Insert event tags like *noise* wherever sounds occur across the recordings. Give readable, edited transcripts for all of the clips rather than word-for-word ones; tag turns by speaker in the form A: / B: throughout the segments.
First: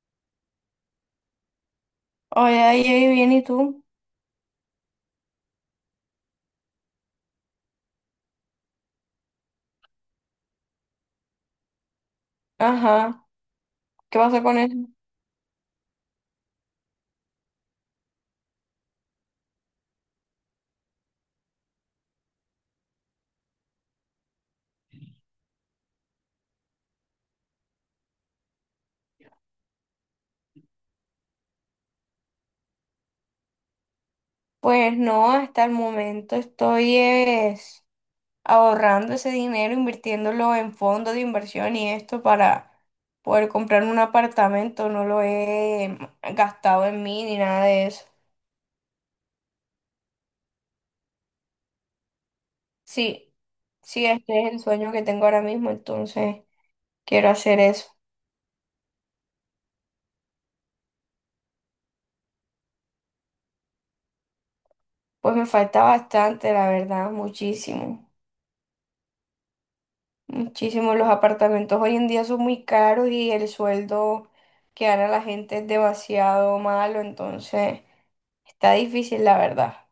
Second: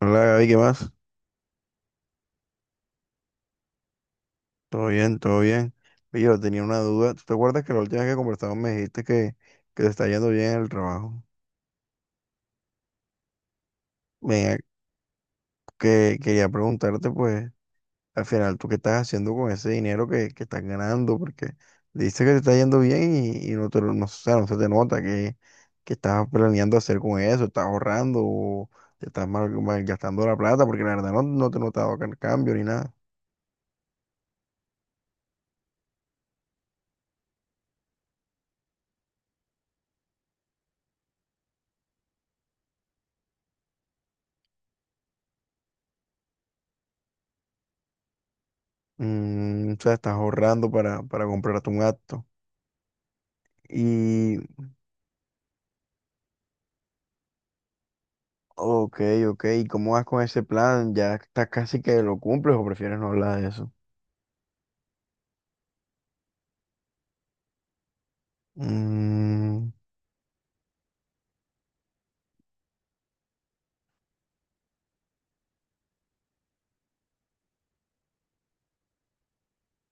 A: Hola Gaby, ¿qué más?
B: Hola, ahí bien, ¿y tú?
A: Todo bien, todo bien. Oye, yo tenía una duda. ¿Tú te acuerdas que la última vez que conversamos me dijiste que te está yendo bien en el trabajo?
B: Ajá, ¿qué pasa
A: Me,
B: con eso?
A: que quería preguntarte, pues, al final, ¿tú qué estás haciendo con ese dinero que estás ganando? Porque dices que te está yendo bien y no, o sea, no se te nota que estás planeando hacer con eso, estás ahorrando o te estás mal, gastando la plata, porque la verdad no, no te he notado cambio ni nada.
B: Pues no, hasta el momento estoy es, ahorrando ese dinero, invirtiéndolo en fondos de inversión y esto para poder comprar un apartamento. No lo he gastado en mí ni nada de eso.
A: Mm, o sea, estás ahorrando para comprarte un acto.
B: Sí, sí,
A: Y
B: Este es el sueño que tengo ahora mismo, entonces quiero hacer eso.
A: Ok, ok. ¿Y cómo vas con ese plan? ¿Ya estás casi que lo cumples o prefieres no hablar de eso?
B: Pues me falta bastante, la verdad, muchísimo.
A: Mm,
B: Muchísimo, los apartamentos hoy en día son muy caros y el sueldo que gana la gente es demasiado malo, entonces está difícil, la verdad.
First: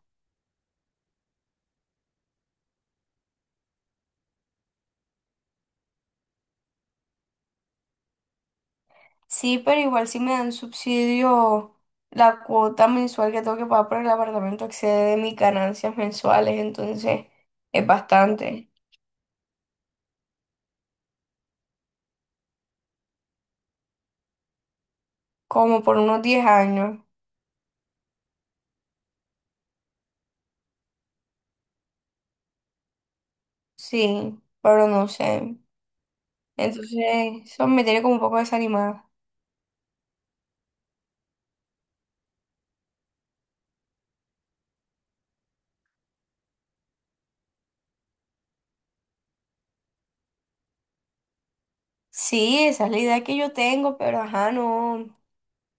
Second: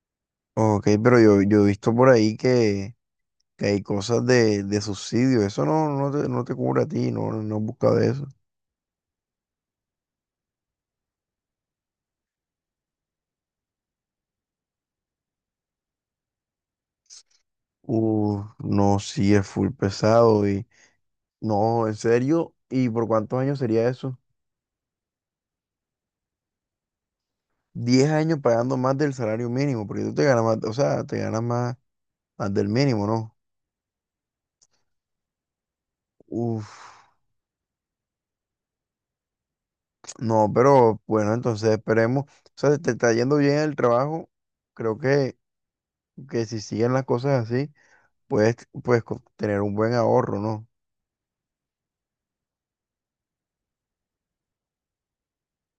A: ok, pero yo he visto por ahí que hay cosas de subsidio. Eso no te cubre a ti, no has buscado eso.
B: Sí, pero igual si me dan subsidio, la cuota mensual que tengo que pagar por el apartamento excede de mis ganancias mensuales, entonces es
A: Uf,
B: bastante,
A: no, sí, es full pesado y no, en serio. ¿Y por cuántos años sería eso?
B: como por unos 10 años,
A: 10 años pagando más del salario mínimo, porque tú te ganas más, o sea, te ganas más, más del mínimo, ¿no?
B: sí, pero no sé.
A: Uf.
B: Entonces, eso me tiene como un poco desanimada.
A: No, pero bueno, entonces esperemos. O sea, si te está yendo bien el trabajo. Creo que, si siguen las cosas así, puedes, puedes tener un buen ahorro, ¿no?
B: Sí, esa es la idea que yo tengo, pero ajá, no.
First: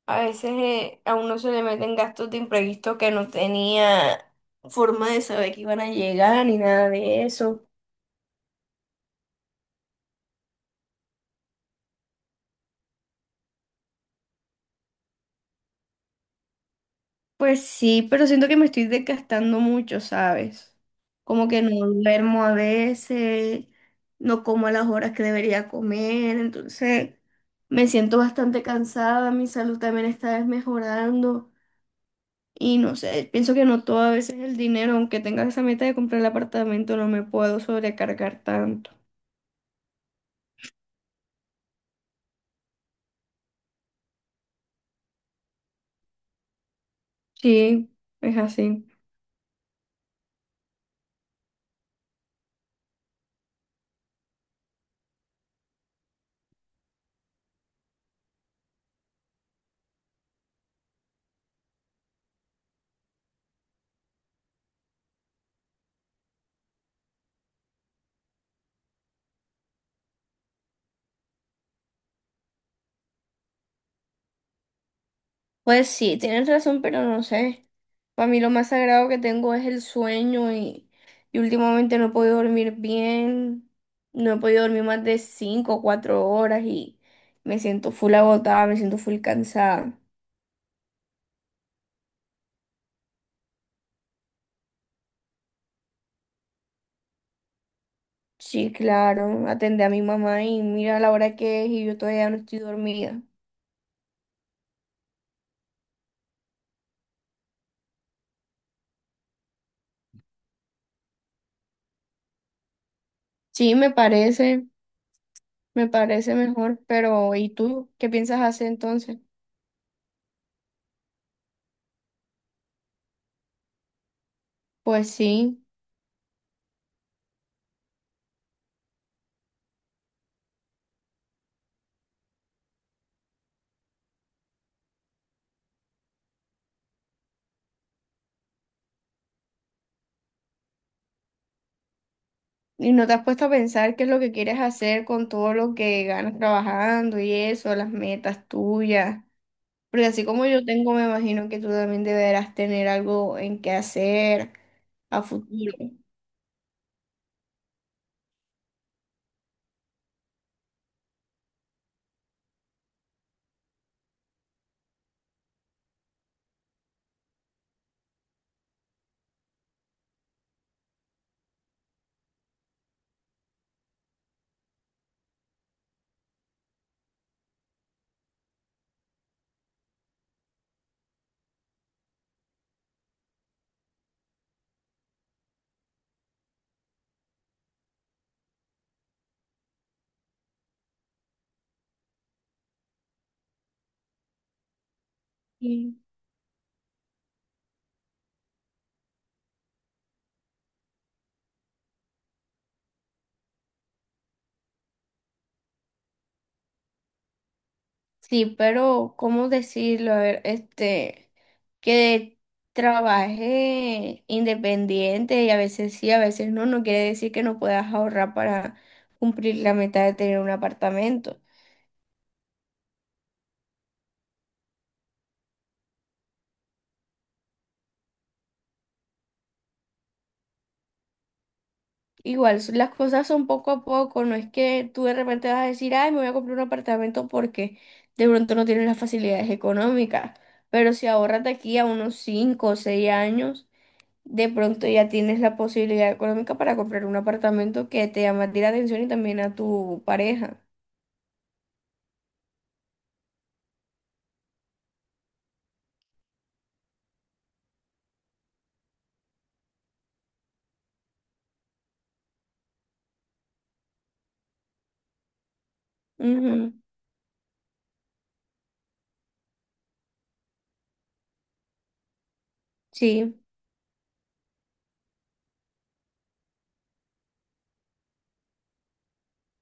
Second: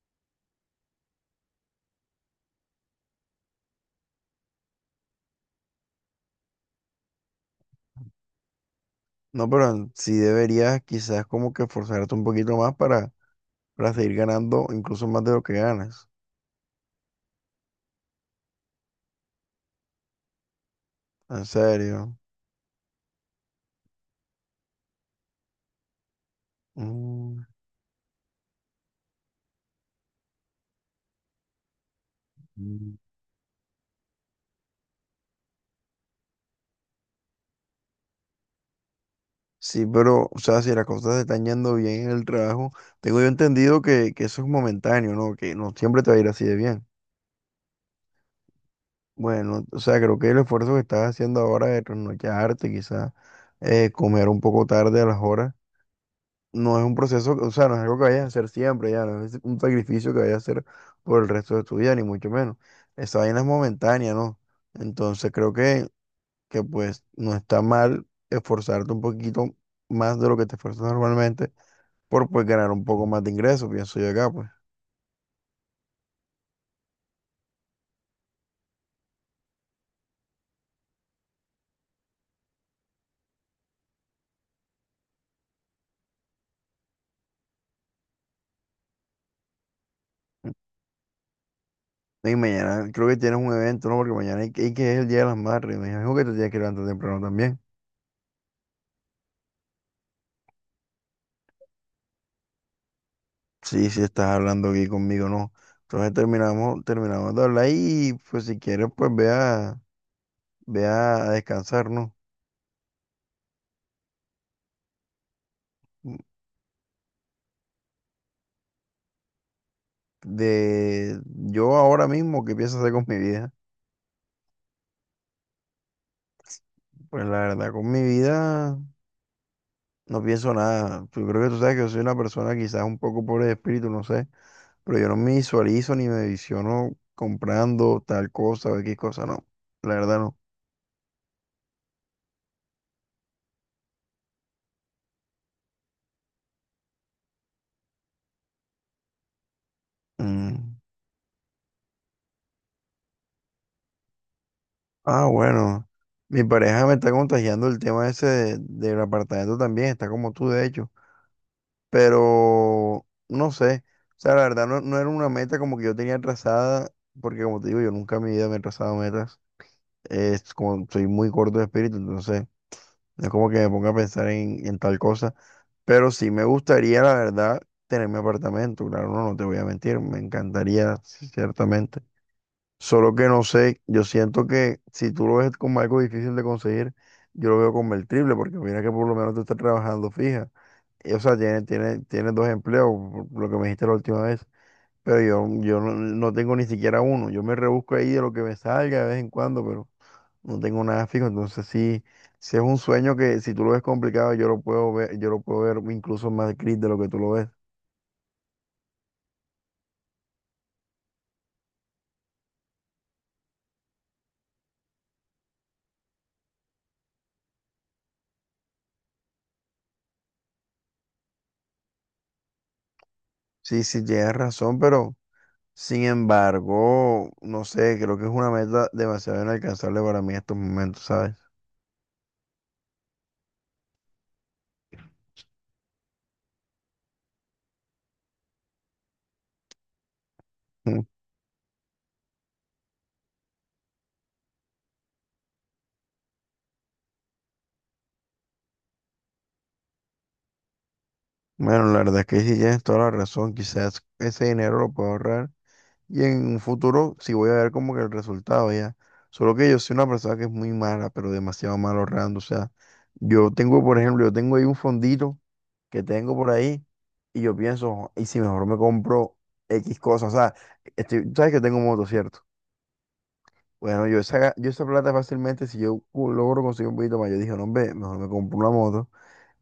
B: A veces a uno se le meten gastos de imprevisto que no tenía forma de saber que iban a llegar ni nada de eso.
A: No, pero sí deberías quizás como que esforzarte un poquito más para seguir ganando incluso más de lo que ganas.
B: Pues sí, pero siento que me estoy desgastando mucho, ¿sabes?
A: En
B: Como que no
A: serio.
B: duermo a veces, no como a las horas que debería comer, entonces
A: Mm.
B: me siento bastante cansada, mi salud también está desmejorando y no
A: Mm.
B: sé, pienso que no todo a veces el dinero, aunque tenga esa meta de comprar el apartamento, no me puedo sobrecargar tanto.
A: Sí, pero, o sea, si las cosas te están yendo bien en el trabajo, tengo yo entendido que eso es momentáneo, ¿no? Que no siempre te va a ir así de bien.
B: Sí, es así.
A: Bueno, o sea, creo que el esfuerzo que estás haciendo ahora de trasnocharte, quizás comer un poco tarde a las horas, no es un proceso, o sea, no es algo que vayas a hacer siempre, ya, no es un sacrificio que vayas a hacer por el resto de tu vida, ni mucho menos. Esa vaina es momentánea, ¿no? Entonces creo que, pues no está mal esforzarte un poquito más de lo que te esfuerzas normalmente por pues ganar un poco más de ingresos, pienso yo acá, pues.
B: Pues sí, tienes razón, pero no sé. Para mí lo más sagrado que tengo es el sueño y últimamente no he podido dormir bien. No he podido dormir más de 5 o 4 horas y me siento full agotada, me siento full cansada.
A: Y mañana creo que tienes un evento, ¿no? Porque mañana hay que es el Día de las Madres, me dijo que te tienes que levantar temprano también.
B: Sí, claro, atendí a mi mamá y mira la hora que es y yo todavía no estoy dormida.
A: Sí, sí, estás hablando aquí conmigo, no. Entonces terminamos de hablar y pues si quieres, pues ve a descansar, ¿no?
B: Sí, me parece, me
A: Mm,
B: parece mejor, pero ¿y tú qué piensas hacer entonces?
A: de yo ahora mismo, ¿qué pienso hacer con mi vida?
B: Pues sí.
A: Pues la verdad, con mi vida no pienso nada. Pues, yo creo que tú sabes que yo soy una persona quizás un poco pobre de espíritu, no sé, pero yo no me visualizo ni me visiono comprando tal cosa o X cosa, no. La verdad no.
B: ¿Y no te has puesto a pensar qué es lo que quieres hacer con todo lo que ganas trabajando y eso, las metas tuyas? Porque así como yo
A: Mm.
B: tengo, me imagino que tú también deberás tener algo en qué hacer a
A: Ah,
B: futuro.
A: bueno. Mi pareja me está contagiando el tema ese del apartamento también, está como tú de hecho, pero no sé, o sea, la verdad no era una meta como que yo tenía trazada, porque como te digo, yo nunca en mi vida me he trazado metas, es como soy muy corto de espíritu, entonces no es como que me ponga a pensar en tal cosa, pero sí me gustaría, la verdad, tener mi apartamento, claro, no te voy a mentir, me encantaría, sí, ciertamente. Solo que no sé, yo siento que si tú lo ves como algo difícil de conseguir, yo lo veo convertible porque mira que por lo menos tú estás trabajando fija. Y, o sea, tienes tiene, tiene tiene dos empleos, por lo que me dijiste la última vez. Pero yo no,
B: Sí.
A: no tengo ni siquiera uno. Yo me rebusco ahí de lo que me salga de vez en cuando, pero no tengo nada fijo. Entonces sí, sí es un sueño que si tú lo ves complicado, yo lo puedo ver, yo lo puedo ver incluso más gris de lo que tú lo ves.
B: Sí, pero ¿cómo decirlo? A ver, este, que trabaje independiente y a veces sí, a veces no, no quiere decir que no puedas ahorrar para cumplir la meta de tener un apartamento.
A: Sí, sí, tienes razón, pero sin embargo, no sé, creo que es una meta demasiado inalcanzable para mí en estos momentos, ¿sabes?
B: Igual, las cosas son poco a poco, no es que tú de repente vas a decir, ay, me voy a comprar un apartamento porque de pronto no tienes las facilidades económicas, pero
A: Mm.
B: si ahorras de aquí a unos 5 o 6 años, de pronto ya tienes la posibilidad económica para comprar un apartamento que te llama a ti la atención y también a tu pareja.
A: Bueno, la verdad es que sí tienes toda la razón, quizás ese dinero lo puedo ahorrar y en un futuro sí voy a ver como que el resultado ya. Solo que yo soy una persona que es muy mala, pero demasiado mala ahorrando, o sea, yo tengo, por ejemplo, yo tengo ahí un fondito que tengo por
B: Ujú.
A: ahí y yo pienso, "Jo, ¿y si mejor me compro X cosas? O sea, sabes que tengo moto, ¿cierto?
B: Sí,
A: Bueno, yo esa plata fácilmente, si yo logro conseguir un poquito más, yo dije, no, hombre, mejor me compro una moto.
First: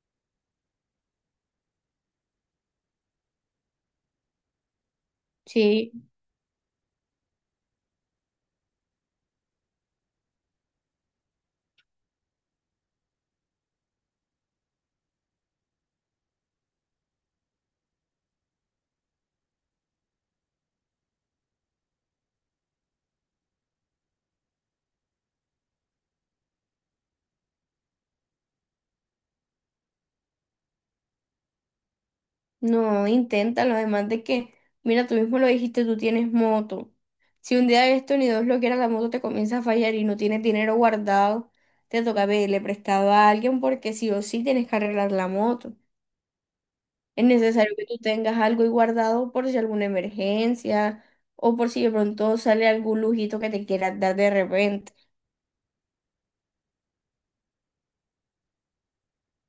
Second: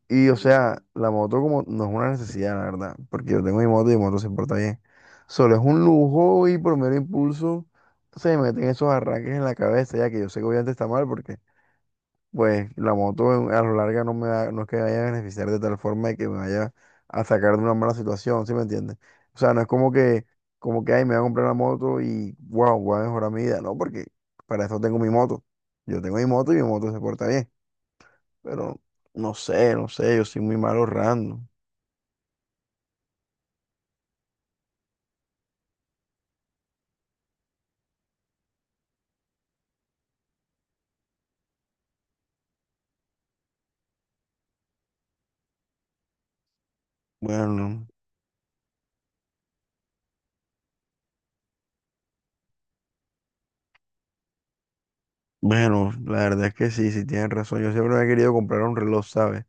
A: Y o sea, la moto como no es una necesidad, la verdad, porque yo tengo mi moto y mi moto se porta bien. Solo es un
B: sí.
A: lujo y por mero impulso se me meten esos arranques en la cabeza, ya que yo sé que obviamente está mal porque pues la moto a lo largo no es que me vaya a beneficiar de tal forma de que me vaya a sacar de una mala situación, ¿sí me entiendes? O sea, no es como que, ay, me voy a comprar la moto y, wow, voy a mejorar mi vida, no, porque para eso tengo mi moto. Yo tengo mi moto y mi moto se porta bien, pero no sé, no sé, yo soy muy mal ahorrando.
B: No, inténtalo, además de que, mira, tú mismo lo dijiste, tú tienes moto. Si un día de esto, ni Dios lo quiera, la moto te comienza a fallar y no tienes dinero guardado, te toca pedirle prestado a alguien porque sí o sí tienes que arreglar la moto. Es necesario que
A: Bueno,
B: tú tengas algo ahí guardado por si alguna emergencia o por si de pronto sale algún lujito que te quieras dar de repente.
A: bueno, la verdad es que sí, sí tienes razón. Yo siempre me he querido comprar un reloj, ¿sabes?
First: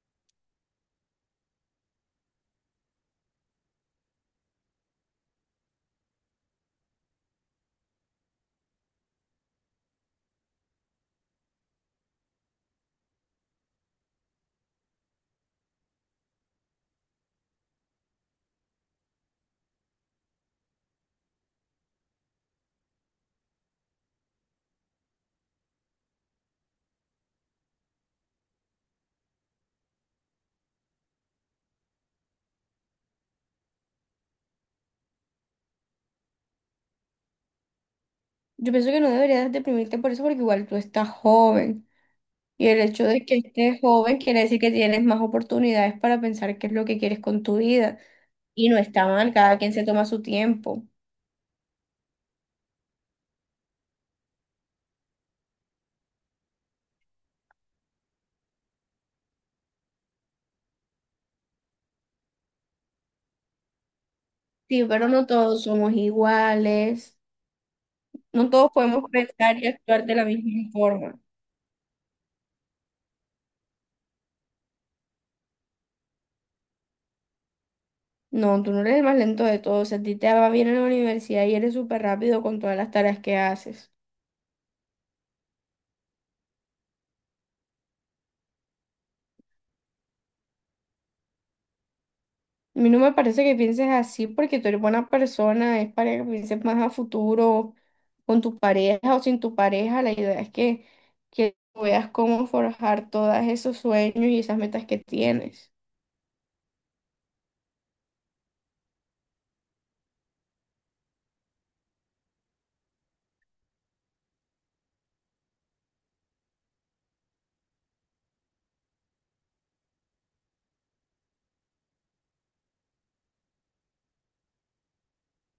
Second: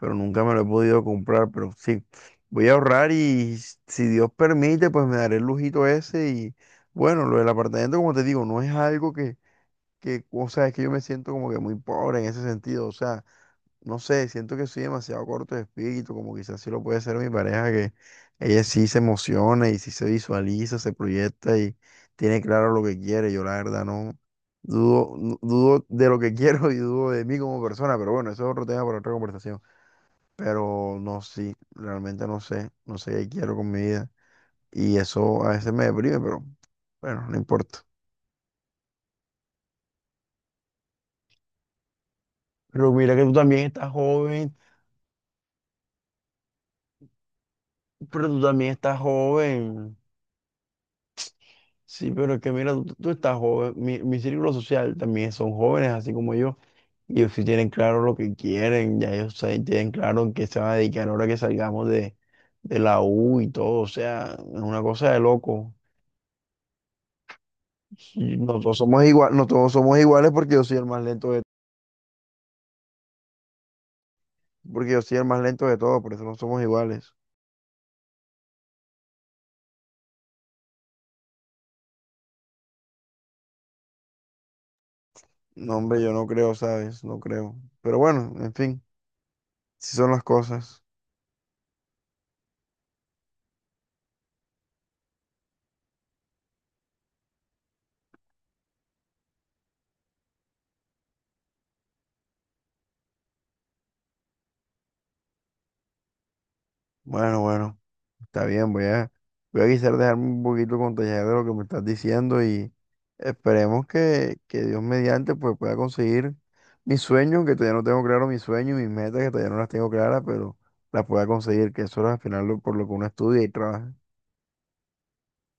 A: Pero nunca me lo he podido comprar, pero sí, voy a ahorrar y si Dios permite, pues me daré el lujito ese y bueno, lo del apartamento, como te digo, no es algo que o sea, es que yo me siento como que muy pobre en ese sentido, o sea, no sé, siento que soy demasiado corto de espíritu, como quizás sí lo puede ser mi pareja, que ella sí se emociona y sí se visualiza, se proyecta y tiene claro lo que quiere, yo la verdad no. Dudo, no, dudo de lo que *laughs* quiero y dudo de mí como persona, pero bueno, eso es otro tema para otra conversación, pero no, sí, realmente no sé, no sé qué quiero con mi vida. Y eso a veces me deprime, pero bueno, no importa.
B: Yo pienso que no deberías deprimirte por eso porque igual tú estás joven. Y el
A: Pero
B: hecho
A: mira que
B: de
A: tú
B: que
A: también
B: estés
A: estás
B: joven quiere
A: joven,
B: decir que tienes más oportunidades para pensar qué es lo que quieres con tu vida.
A: pero tú
B: Y
A: también
B: no
A: estás
B: está mal, cada quien se
A: joven.
B: toma su tiempo.
A: Sí, pero es que mira, tú estás joven. Mi círculo social también son jóvenes, así como yo. Y ellos sí tienen claro lo que quieren, ya ellos tienen claro en qué se van a dedicar ahora que salgamos de, la U y todo. O sea, es una
B: Sí, pero
A: cosa de
B: no todos
A: loco.
B: somos iguales.
A: Sí,
B: No
A: no
B: todos
A: todos somos
B: podemos
A: igual, no
B: pensar y
A: todos somos
B: actuar de la
A: iguales porque yo
B: misma
A: soy el más
B: forma.
A: lento. Porque yo soy el más lento de todos, por eso no somos iguales.
B: No, tú no eres el más lento de todos. Si a ti te va bien en la universidad y eres súper rápido con todas las tareas que haces.
A: No, hombre, yo no creo, ¿sabes? No creo. Pero bueno, en fin, si son las cosas.
B: A mí no me parece que pienses así porque tú eres buena persona, es para que pienses más a futuro, con tu pareja o sin tu pareja. La idea es que veas cómo forjar todos esos sueños y esas metas que tienes.
A: Bueno, bueno, está bien, voy a quizás dejarme un poquito contagiar de lo que me estás diciendo y esperemos que, Dios mediante pues pueda conseguir mis sueños, que todavía no tengo claro mis sueños y mis metas, que todavía no las tengo claras, pero las pueda conseguir, que eso es al final por lo que uno estudia y trabaja.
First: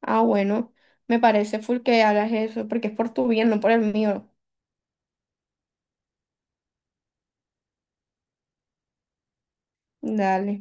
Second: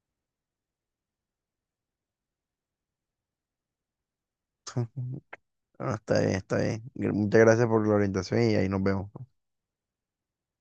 B: Ah, bueno, me parece full que hagas eso porque es por tu bien, no por el mío.
A: *laughs* Bueno, está bien, está bien. Muchas gracias por la orientación y ahí nos vemos.
B: Dale.